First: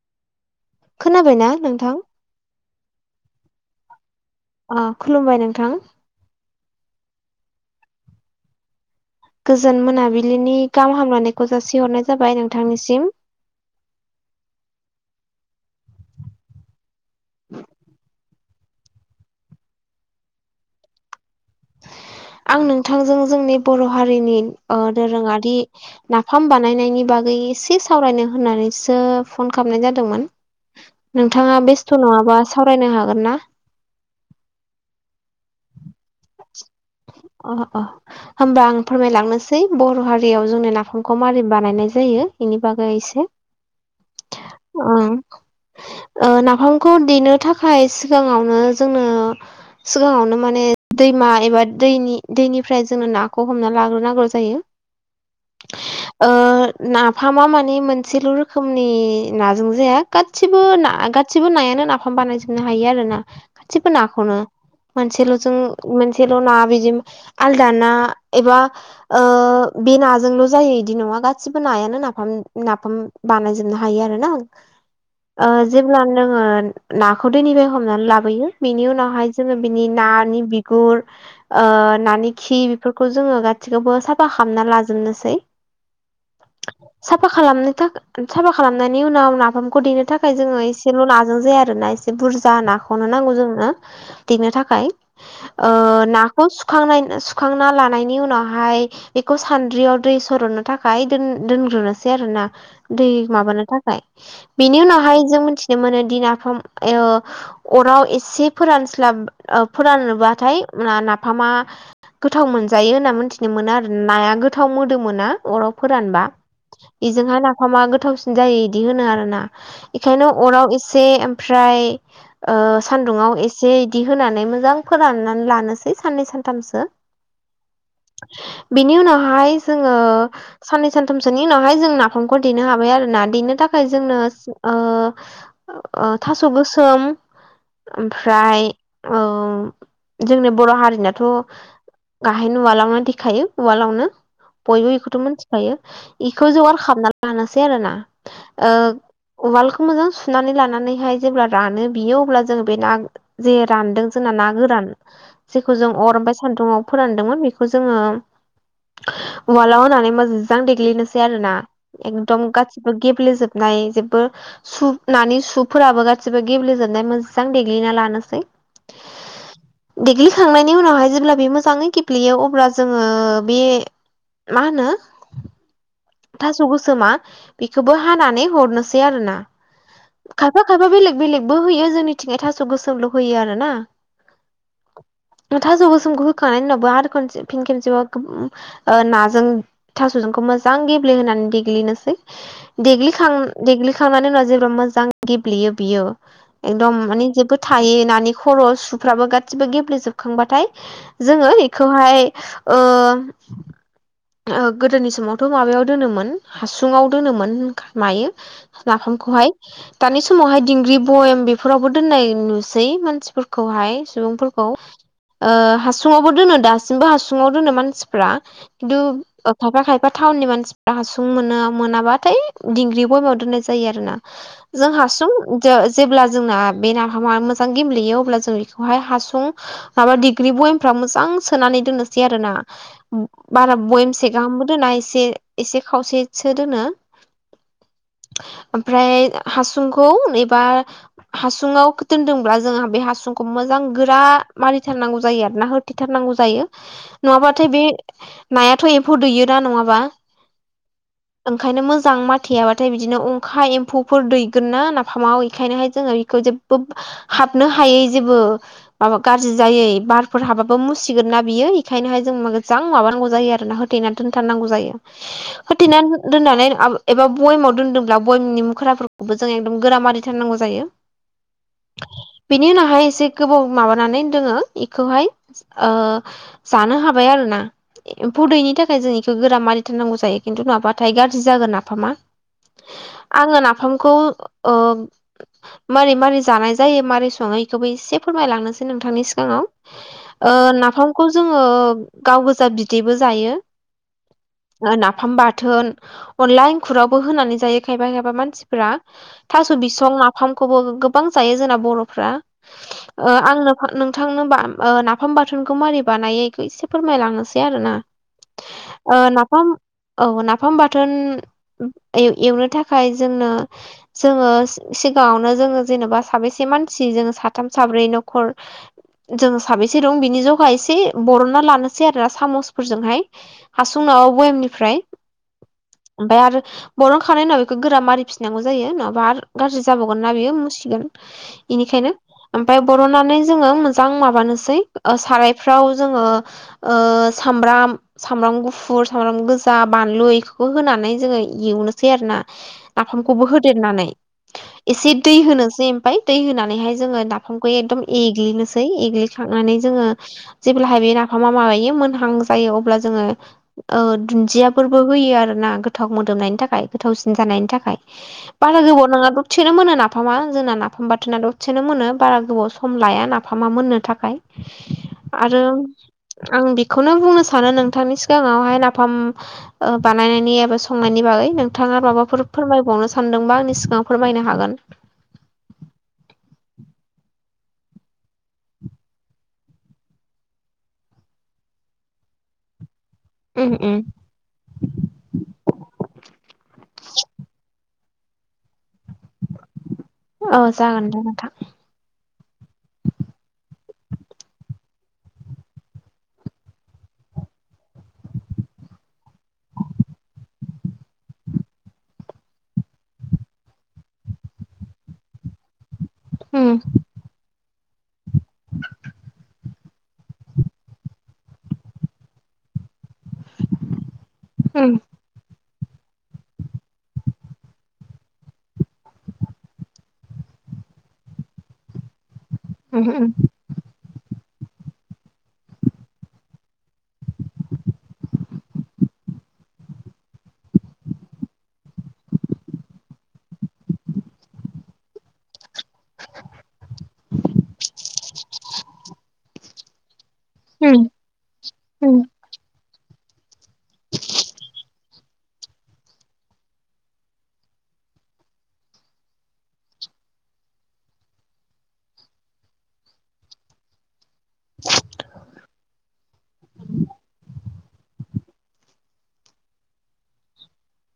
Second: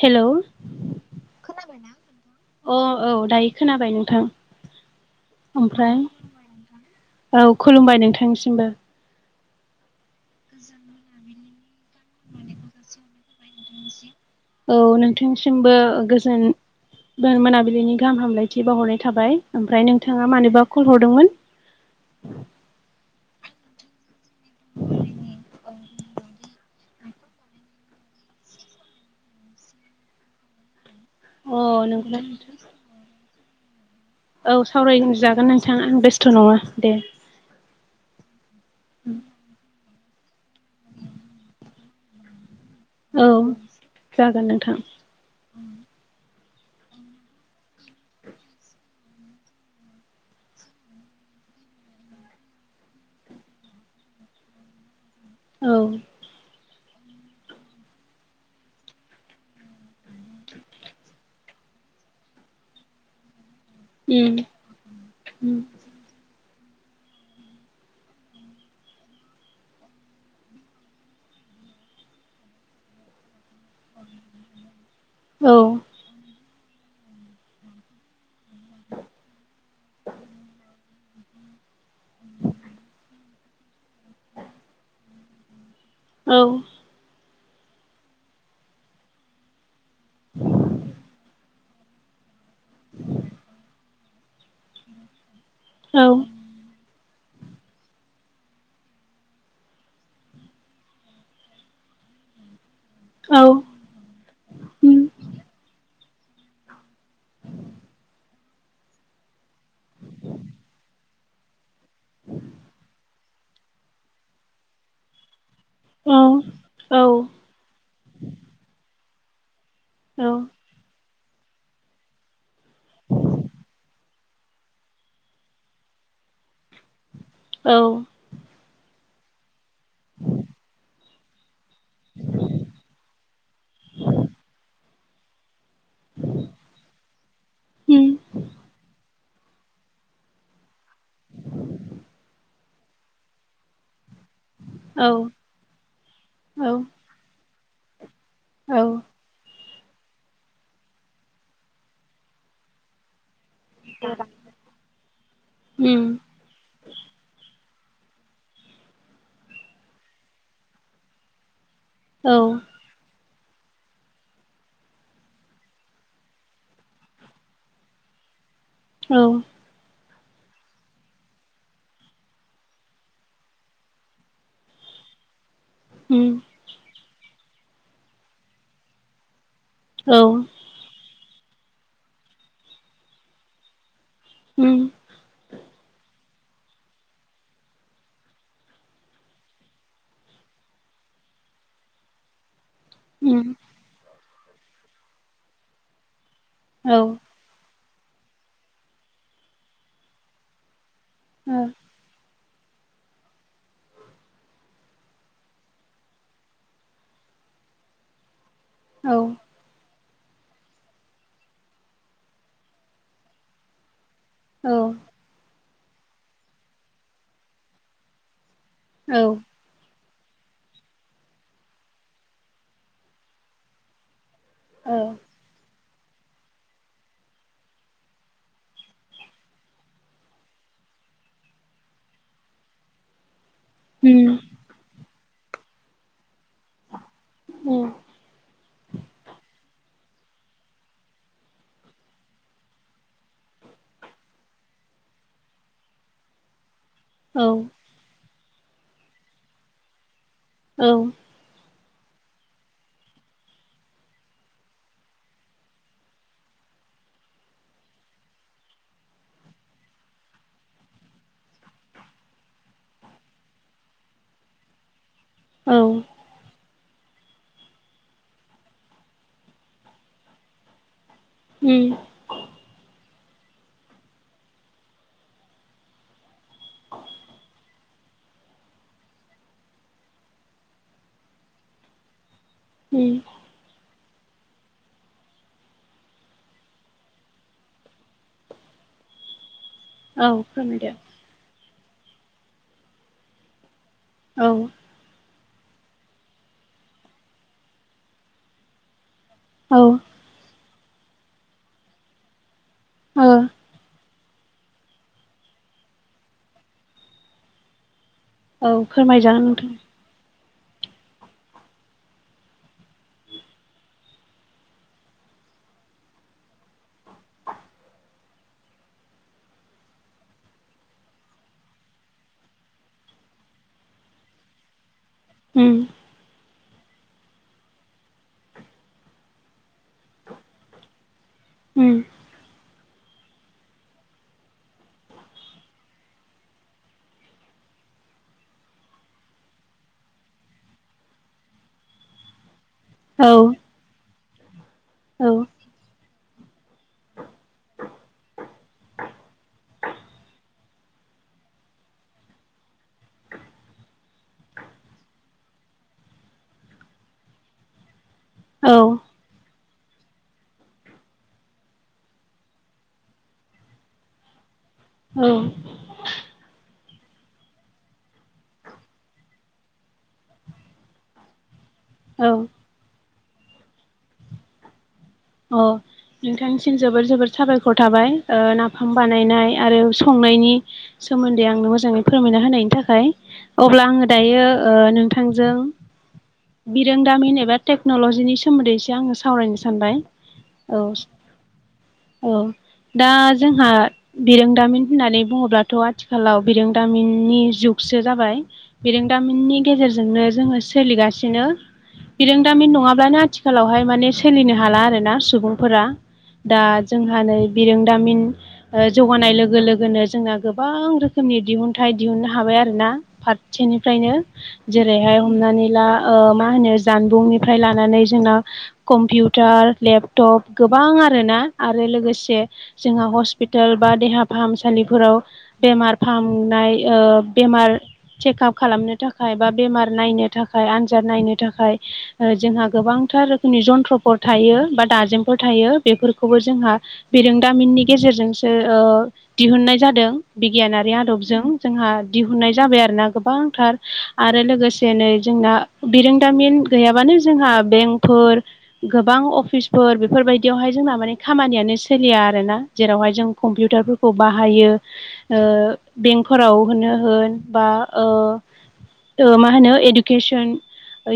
Hello अ [unintelligible] खोनाबायना नोंथां? अ औ दायो खोनाबाय नोंथां। अ खुलुमबाय नोंथां। ओमफ्राय औ खुलुमबाय नोंथांनिसिमबो। गोजोन मोनाबिलिनि गाहाम हामलायनायखौ जासिहरनाय जाबाय नोंथांनिसिम। औ नोंथांसिमबो गोजोन मोनाबिलिनि गाहाम हामलायथि बावहरनाय थाबाय ओमफ्राय नोंथाङा मानोबा कल हरदोंमोन? आं नोंथांजों जोंनि बर' हारिनि ओ दोरोङारि नाफाम बानायनायनि बागै एसे सावरायनो होननानैसो फन खालामनाय जादोंमोन। अ नोंथाङा बेस्थ' नंगौना नङाबा नोंथां सावरायनो हागोन ना? औ सावरायनो जागोन नोंथां आं बेस्थ' नङा दे। अ अ होमबा आं फोरमायलांनोसै बर' हारियाव जोंनो नाफामखौ मारै बानायनाय जायो। इनि बागै एसे औ जागोन [unintelligible] ओं ओ नाफामखौ देनो थाखाय सिगाङावनो जोंनो सिगाङावनो माने दैमा एबा दैनि दैनिफ्राय जोंङो नाखौ हमना लाग्रोनांगौ जायो। [inaudible] औ ओ नाफामा माने मोनसेल' [unintelligible] रोखोमनि नाजों जाया गासिबो ना गासिबो नायानो नाफाम बानायजोबनो हायो आरो ना गासिबो नाखौनो उम मोनसेल' जों मोनसेल' ना बेदि आलदा ना एबा ओ बे नाजोंल' जायो इदि नङा गासिबो नायानो नाफाम नाफाम बानायजोबनो हायो आरो ना औ जेब्ला नोङो नाखौ दैनिफ्राय हमनानै लाबोयो बिनि उनावहाय जोङो बिनि नानि बिगुर ओ नानि खि बेफोरखौ जोङो गासैखौबो साफा खामना लाजोबनोसै औ साफा खालामनो थाखा साफा खालामनायनि उनाव नाफाम खौ देनो थाखाय जोङो एसेल' नाजों जाया आरो ना एसे बुरजा नाखौनो नांगौ जोंनो। देनो थाखाय ओ औ नाखौ सुखांनाय सुखांना लानायनि उनावहाय एखौ सान्द्रियाव दै सरननो थाखायोन दोनग्रोनोसै आरो ना दै औ माबानो थाखाय बेनि उम उनावहाय जों मिथिनो मोनो दि नाफाम अराव एसे फोरानस्लाब ओ फोरानबाथाय नाफामा गोथाव मोनजायो होनना मोनथिनो मोनो आरो नाया गोथाव मोदोमोना अराव औ फोरानबा औ बेजोंहाय ना गोथावसिन जायो इदि होनो आरोना इखायनो अराव एसे ओमफ्राय सान्दुङाव एसे इदि होनानै मोजां फोराननानै लानोसै साननै सानथामसो औ बिनि उनावहाय जोङो साननै सानथामसोनि उनावहाय जों ना फामखौ देनो हाबाय आरो ना देनो थाखाय जोंनो थास' गोसोम उम ओमफ्राय औ जोंनि बर' हारिनाथ' गाहेन उवालावनो देखायो उवालावनो बयबो औ इखौथ' मिथिखायो इखौ औ जगार खामना लानोसै आरो ना ओ औ उवालखौ मोजां सुनानै लानानैहाय जेब्ला रानो बियो अब्ला जोङो बे ना जे रानदों जोंना ना गोरान जेखौ जों अर उम ओमफ्राय सान्दुङाव फोरानदोंमोन बे खौ जोङो वारालडाव होनानै मोजां देग्लिनोसै आरो ना औ एकदम गासिबो गेब्लेेजोबनाय जेबो सु नानि सुफोराबो गासिबो गेब्लेेजोबनाय मोजां देग्लिना लानोसै औ देग्लिखांनायनि उनावहाय जेब्ला बे मोजाङै गेब्लेयो अब्ला जोङो बे मा होनो उम थास' गोसोमा बेखौबो हानानै हरनोसै आरोना खायफा खायफा बेलेग बेलेगबो होयो जोंनिथिंहाइ थास' गोसोमल' होयो आरो ना थास' गोसोमखौ हो खांनायनि उनाव खसे फ खसेब नों थास'जों मोजां मुलि होनानै देग्लिनोसै देग्लिखां देग्लि खांनानै उनाव जेब्ला मोजां गेब्लेयो बियो एकदम माने जेबोद थायो नानि खर' सुफ्राबो गासिबो गेब्लेेजोबखांबाथाय जोङो इखौ इखौहाय ओ गोदोनि समावथ' माबायाव दोनोमोन हासुङाव दोनोमोन मायो नाफामखौहाय दानि समावहाय दिंग्रि बयेम बेफोरावबो दोननाय नुसै मानसिफोरखौहाय सुबुंफोर खौ हासुङावबो दोनो दासिमबो हासुङाव दोनो मानसिफ्रा खिन्थु खायफा खायफा थटाउन नि मानसि फ्रा हासुं मोनो मोनाबाथाय दिंग्रि बयमाव दोननाय जायो आरो ना जों हासुं जेब्ला जोंना बे नाफामा मोजां गेब्लेयो अब्ला जों बेखौहाय हासुं माबा डिग्रि बयनिफ मोजां सोनानै दोननोसै आरो ना बारा बयेमसे गाहामबो दोना एसे एसे खावसेसो दोनो ओमफ्राय हासुंखौ एबा हासुंङाव दोनदोंब्ला जोंहा बे हासुंखौ मोजां गोरा मारिथारनांगौ जायो आरोना हो दोनथारनांगौ जायो नङाब्लाथाय बे नायाथ' एम्फौ दैयोना नंङाबा औ ओंखायनो मोजां माथेयाबाथाय बिदिनो अंखा एम्फौफोर दैगोन ना नाफामाव बेखायनोहाय जोंङो खौ जेबो हाबनो हायै जेबो माबा गाज्रि जायो बारफोर हाबाबो मुसिगोन ना बियो बेखायनोहाय जों मोजां माबानांगौ जायो आरोना होथेना दोनथारनांगौ जायो होथेना औ दोननानै एबा बयामाव दोनदोंब्ला बयेमनि मुख्राफोरखौबो जों एकदम गोरा मारिथारनांगौ जायो। उम बिनि उनावहाय एसे गोबाव माबानानै दोङो बेखौहाय ओ जानो हाबाय आरो ना एम्फुदैयिनि थाखाय जों इखौ गोरा दोननांगौ जायो खिन्थु नङाबाथाय गाज्रि जागोन नाफामा उम आंङो नाफामखौ ओ मारै मारै जानाय जायो मारोरै संङो बेखौबो एसे फोरमायलांनोसै नोंथांनि सिगांङाव औ ओ नाफामखौ जोंङो गाव गोजा बिदैबो जायो। औ नाफाम बाथोन अनला एंखुरावबो होनानै जायो खायफा खायबा मानसि फोरा थास' औ बिसं नाफामखौबो गोबां जायो जोंना बर'फ्रा ओ आंनो नोंथांनो नाफाम बाथोनखौ मारै बानायैखौ एसे फोरमायलांनोसै आरो ना औ फोरमायजागोन नोंथां औ नाफाम बाथोन एवनो थाखाय जोंनो जोंङो सिगाङावनो जोंङो जेन'बा साबेसे मानसि जोङो साथाम साब्रै न'खर जों साबेसे दं बिनि जग एसे बरनना लानोसै आरो सामसफोरजोंहाय हासुङाव बयामनिफ्राय ओमफाय आरो बरन खांनायनि उनाव बेखौ गोरा मारि फिनांगौ जायो नङाबा आर गाज्रि जाबावगोन ना बियो मुसिगोन बेनिखायनो ओम ओमफफ्राय बर'नानै जोङो मोजां माबानोसै सारायफ्राव जोङो ओ सामब्राम सामब्राम गुफुर सामब्राम गोजा बानलु इखोबो होनानै जोङो एवनोसै आरोना। औ नाफामखौबो होदेरनानै एसे औ दै होनोसै ओमफाय। दै होनानैहाय जोङो नाफामखौ एकदम एग्लिनोसै एग्लिखांनानै जोङो जेब्लाहाय बे नाफामा माबायो मोनहां जायो अब्ला जोङो ओ दुन्दियाफोरबो होयो आरोना गोथाव मोदोमनायनि थाखाय गोथावसिन जानायनि थाखाय। औ बारा गोबाव नाङा द सेनो मोनो नाफामा जोंना नाफाम बाथोना दथसेनो मोनो बारा गोबाव सम लाया नाफामा मोननो थाखाय। आरो आं बेखौनो बुंनो सानो नोंथांनि सिगाङाव नाफाम ओ बानायनायनि एबा संनायनि बागै नोंथाङा औ माबाफोर औ फोरमायबावनो सान सानदोंबा आंनि सिगाङाव फोरमायनो हागोन। अर। नोंथांनिसिम जोबोर जोबोर साबायखर थाबाय ओ नाफाम बानायनाय आरो संनायनि सोमोन्दै आंनो मोजाङै फोरमायना होनायनि थाखाय। उम अब्ला उम आङो दायो ओ नोंथांजों बिरोंदामिन एबा टेक्न'ल'जिनि सोमोन्दैसो आङो सावरायनो सानबाय। औ जागोन दे नोंथां। औ दा जोंहा बिरोंदामिन होननानै बुङोब्लाथ' आथिखालाव बिरोंदामिननि जुगसो जाबाय। बिरोंदामिननि गेजेरजोंनो जोङो सोलिगासिनो। बिरोंदामिन नङाब्लानो आथिखालावहाय माने सोलिनो हाला आरो ना सुबुंफोरा। दा उम जोंहा नै बिरोंदामिन ओ जौगानाय लोगो लोगोनो जोंना गोबां रोखोमनि दिहुनथाइ दिहुननो हाबाय आरोना। फार सेनिफ्रायनो उम जेरैहाय हमनानै ला ओ मा होनो जानबुंनिफ्राय लानानै जोंना कम्पिउटार लेपटप गोबां आरोना आरो लोगोसे जोंहा उम हस्पि टोल बा देहा फाहामसालिफोराव बेमार फाहामनाय ओ बेमार चेकाप खालामनो थाखाय बा बेमार नायनो थाखाय आन्जाद नायनो थाखाय ओ जोंहा गोबांथार रोखोमनि जन्थ्रफोर थायो बा दाजेमफोर थायो बेफोरखौबो जोंहा बेरोंदामिननि गेजेरजोंसो दिहुननाय जादों। बिगियानारि उम आदबजों जोंहा उम दिहुननाय जाबाय आरोना गोबां थार आरो लोगोसे नै जोंना बिरोंदामिन गैयाबानो जोंहा बेंफोर गोबां अफिस फोर बेफोरबायदियावहाय जोंना माने खामानियानो सोलिया आरोना जेरावहाय जों कम्पिउटारफोर खौ बाहायो ओ बेंकफोराव होनो होन बा ओ ओ मा होनो एडुकेसन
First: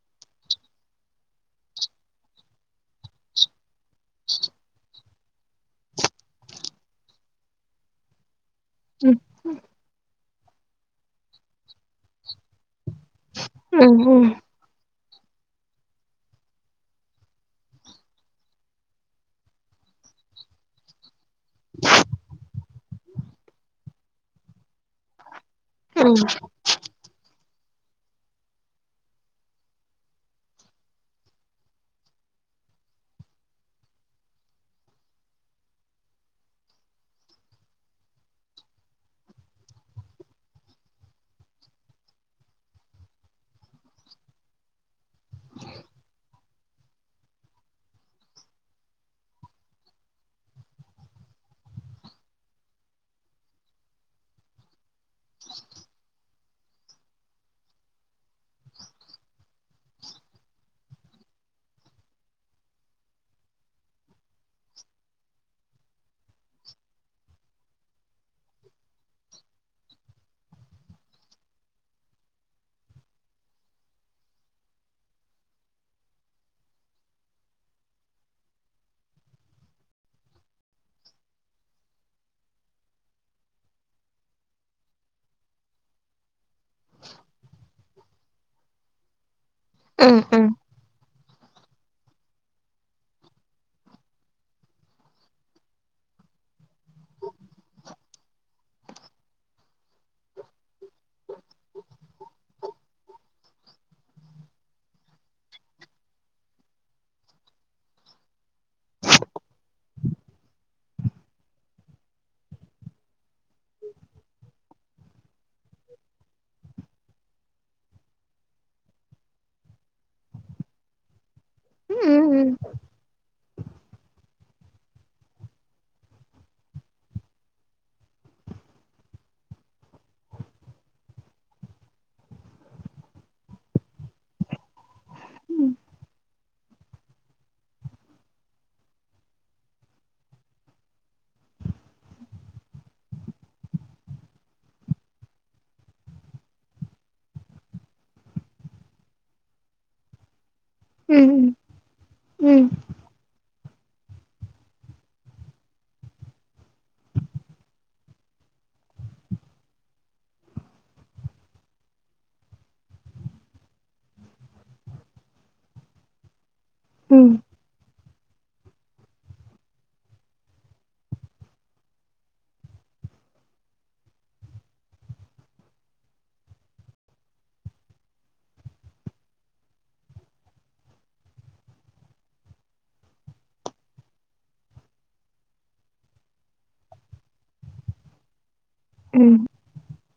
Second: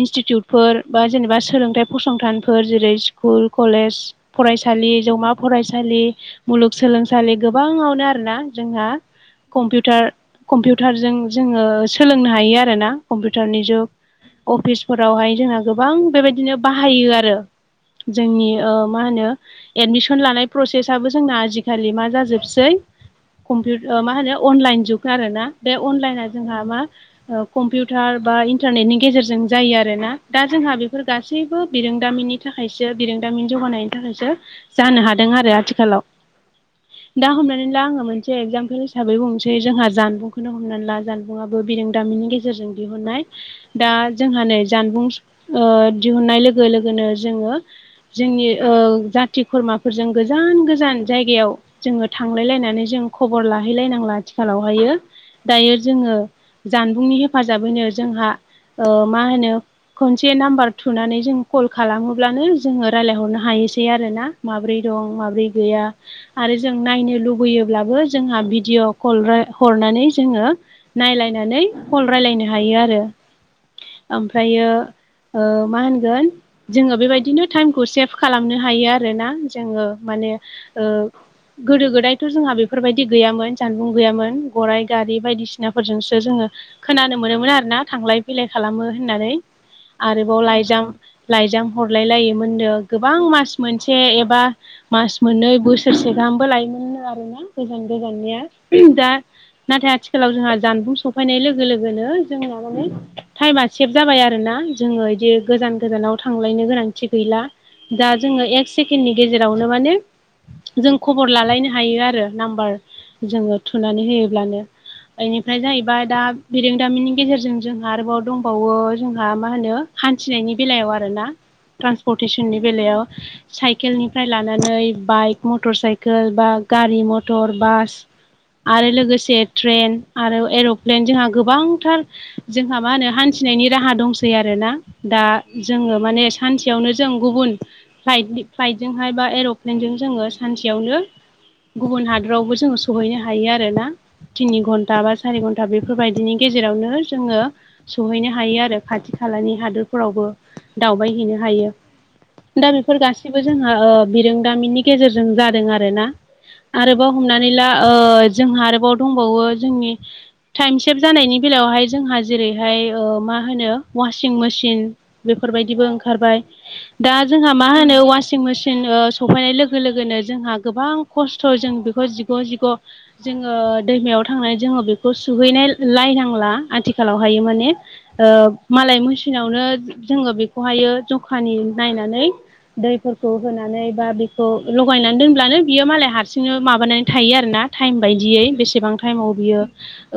इनस्टिटिउटफोर बा जेनेबा सोलोंथाइ फसंथानफोर जेरै स्कुल कलेज फरायसालि जौमा फरायसालि मुलुगसोलोंसालि गोबाङावनो आरोना। जोंहा उम कम्पिउटार कम्पिउटारजों जोङो सोलोंनो हायो आरोना। कम्पिउटारनि उम जुग अफिसफोरावहाय जोंहा गोबां बेबायदिनो बाहायो आरो। जोंनि ओ मा होनो एडमिसन लानाय प्रसेसआबो जोंना आजिखालि मा जाजोबसै कम्पिउ ओ मा होनो अनलाइन जुग आरोना बे अनलाइना जोंहा मा कम्पिउटार बा इन्टारनेटनि गेजेरजों जायो आरोना दा जोंहा बेफोर गासैबो बिरोंदामिननि नि थाखायसो बिरोंदामिन जौगानायनि थाखायसो जानो हादों आरो आथिखालाव। [inaudible] दा हमनानै ला आङो मोनसे एग्जाम्पोल हिसाबै बुंनोसै जोंहा जानबुंखौनो हमनानै ला। जानबुंङाबो बिरोंदामिनि गेजेर फोरजों दिहुननाय दा जोंहा नै जानबुं ओ दिहुननाय लोगो लोगोनो जोङो जोंनि ओ जाथि खुरमाफोरजों गोजान गोजान जायगायाव जोङो थांलाय लायनानै जों खबर लाहैलायनांला आथिखालावहायो। दायो जोङो जानबुंनि हेफाजाबैनो जोंहा ओ मा होनो खनसे नाम्बार थुनानै जों कल ख खालामोब्लानो जोङो रायलायहरनो हायोसै आरो आरो जों नायनो लुबैयोब्लाबो जोंहा भिडिअ कल रा हरनानै जोङो नायलायनानै कल रायलायनो हायो आरो। ओमफ्रायो ओ मा होनगोन? जोङो बेबायदिनो टाइमखौ सेभ खालामनो हायो आरोना जोङो माने ओ गोदो गोदायथ' जोंहा बेफोरबायदि गैयामोन जानबुं गैयामोन गराइ गारि बायदिसिनाफोरजोंसो जोङो खोनानो मोनोमोन आरोना थांलाय फैलाय खालामो होननानै आरोबाव लाइजाम लाइजाम हरलायलायोमोन नो गोबां मास मोनसे एबा मास मोननै बोसोरसे गाहामबो लायोमोन आरोना गोजान गोजाननिया दा नाथाय आथिखालाव जोंहा जानबुं सफैनाय लोगो लोगोनो जोंहा माने टाइमा सेभ जाबाय आरोना जोङो इदि गोजान गोजानाव थांलायनो गोनांथि गैला दा जोङो एक सेकेण्डनि गेजेरावनो माने जों खबर लालायनो हायो आरो नाम्बार जोङो थुनानै होयोब्लानो। इनिफ्राय जाहैबाय दा बिरोंदामिनि गेजेरजों जोंहा आरोबाव दंबावो जोंहा मा होनो हान्थिनायनि बेलायाव आरोना ट्रान्सपर्टेसननि बेलायाव साइकेलनिफ्राय लानानै बाइक, मटर-साइकेल बा गारि, मथर, बास आरो लोगोसे ट्रेन आरो एर'प्लेन जोंहा गोबांथार जोंहा मा होनो हान्थिनायनि राहा दंसै आरोना दा जोङो माने सानसेयावनो जों गुबुन फ्लाइट फ्लाइटजोंहाय बा एर'प्लेनजों जोङो सानसेयावनो गुबुन हादरावबो जोङो सहैनो हायो आरोना। तिनि घन्टा बा सारि घन्टा बेफोरबायदिनि गेजेरावनो जोङो सहैनो हायो आरो खाथि खालानि हादोरफोरावबो। दावबायहैनो हायो दा बे -फोर गासैबो जोंहा ओ बिरोंदामिननि गेजेरजों जादों आरोना। आरोबाव हमनानै ला ओ जोंहा आरोबाव दंबावो जोंनि टाइम सेभ जानायनि बेलायावहाय जोंहा जेरैहाय ओ मा होनो वासिं मेसिन बेफोरबायदिबो ओंखारबाय दा उम उम जोंहा मा होनो ववासिं मेसिन ओ सफैनाय लोगो लोगोनो जोंहा गोबां खस्थ' जों बेखौ जिग' जिग' जोङो दैमायाव थांनानै जोङो बेखौ सुहैनाय लायनांला आथिखालावहाय माने। ओ मालाय मोसिनावनो जोङो बेखौहायो जखानि नायनानै दैफोरखौ होनानै बा बेखौ लगायनानै दोनब्लानो बियो मालाय हारसिंनो माबानानै थायो आरोना। टाइम बायदियै बेसेबां टाइमाव उम बियो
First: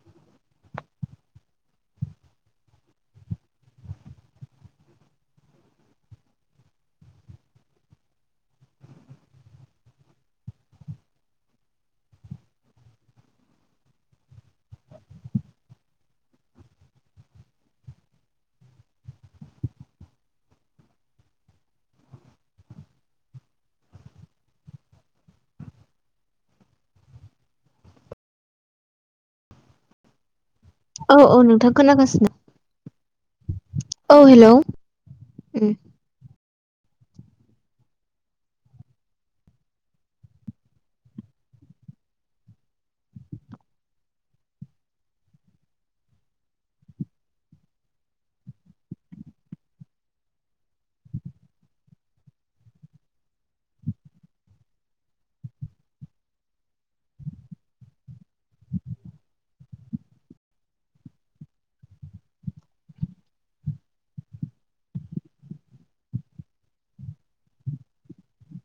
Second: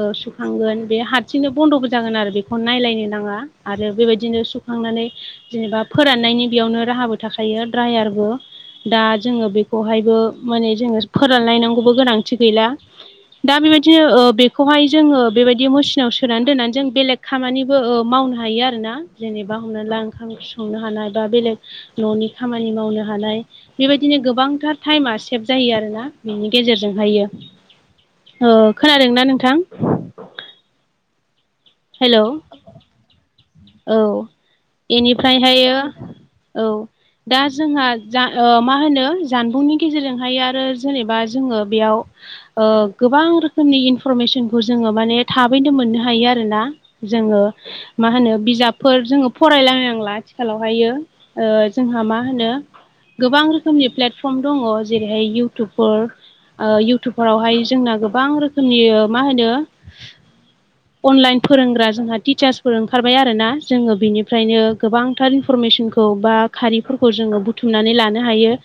ओ सुखांगोन बे हारसिंनो बन्द'बो जागोन आरो बेखौ नायलायनो नाङा आरो बेबायदिनो सुखांनानै जेनेबा फोराननायनि बेयावनो राहाबो थाखायो ड्रायारबो। दा जोङो बेखौहायबो माने जोङो फोरानलायनांगौबो गोनांथि गैला। दा बेबायदिनो ओ बेखौहाय जोङो बेबायदि मेसिनाव सोनानै दोननानै जों बेलेग खामानिबो ओ मावनो हायो आरोना जेनेबा हमना ला ओंखाम संनो हानाय बा बेलेग न'नि खामानि मावनो हानाय बेबायदिनो गोबांथार टाइमा सेभ जायो आरोना बेनि गेजेरजोंहायो। ओ खोनादोंना नोंथां? औ औ नोंथां हेलौ खोनागासिनो। औ हेलौ। उम इनिफ्रायहायो औ दा जोंहा जा ओ मा होनो जानबुंनि गेजेरजोंहाय आरो जेनेबा जोङो बेयाव ओ गोबां रोखोमनि इनफरमेसनखौ जोङो माने थाबैनो मोननो हायो आरोना जोङो मा होनो बिजाबफोर जोङो फरायलायनांला आथिखालावहायो जोंहा मा होनो गोबां रोखोमनि प्लेटफर्म दङ जेरैहाय इउटुबफोर ओ इउटुबफोरावहाय जोंना गोबां रोखोमनि ओ मा होनो अनलाइन फोरोंग्रा जोंहा टिचार्सफोर ओंखार बाय आरोना जोङो बेनिफ्रायनो गोबांथार इनफरमेसनखौ बा खारिफोरखौ जोङो थुमनानै लानो हायो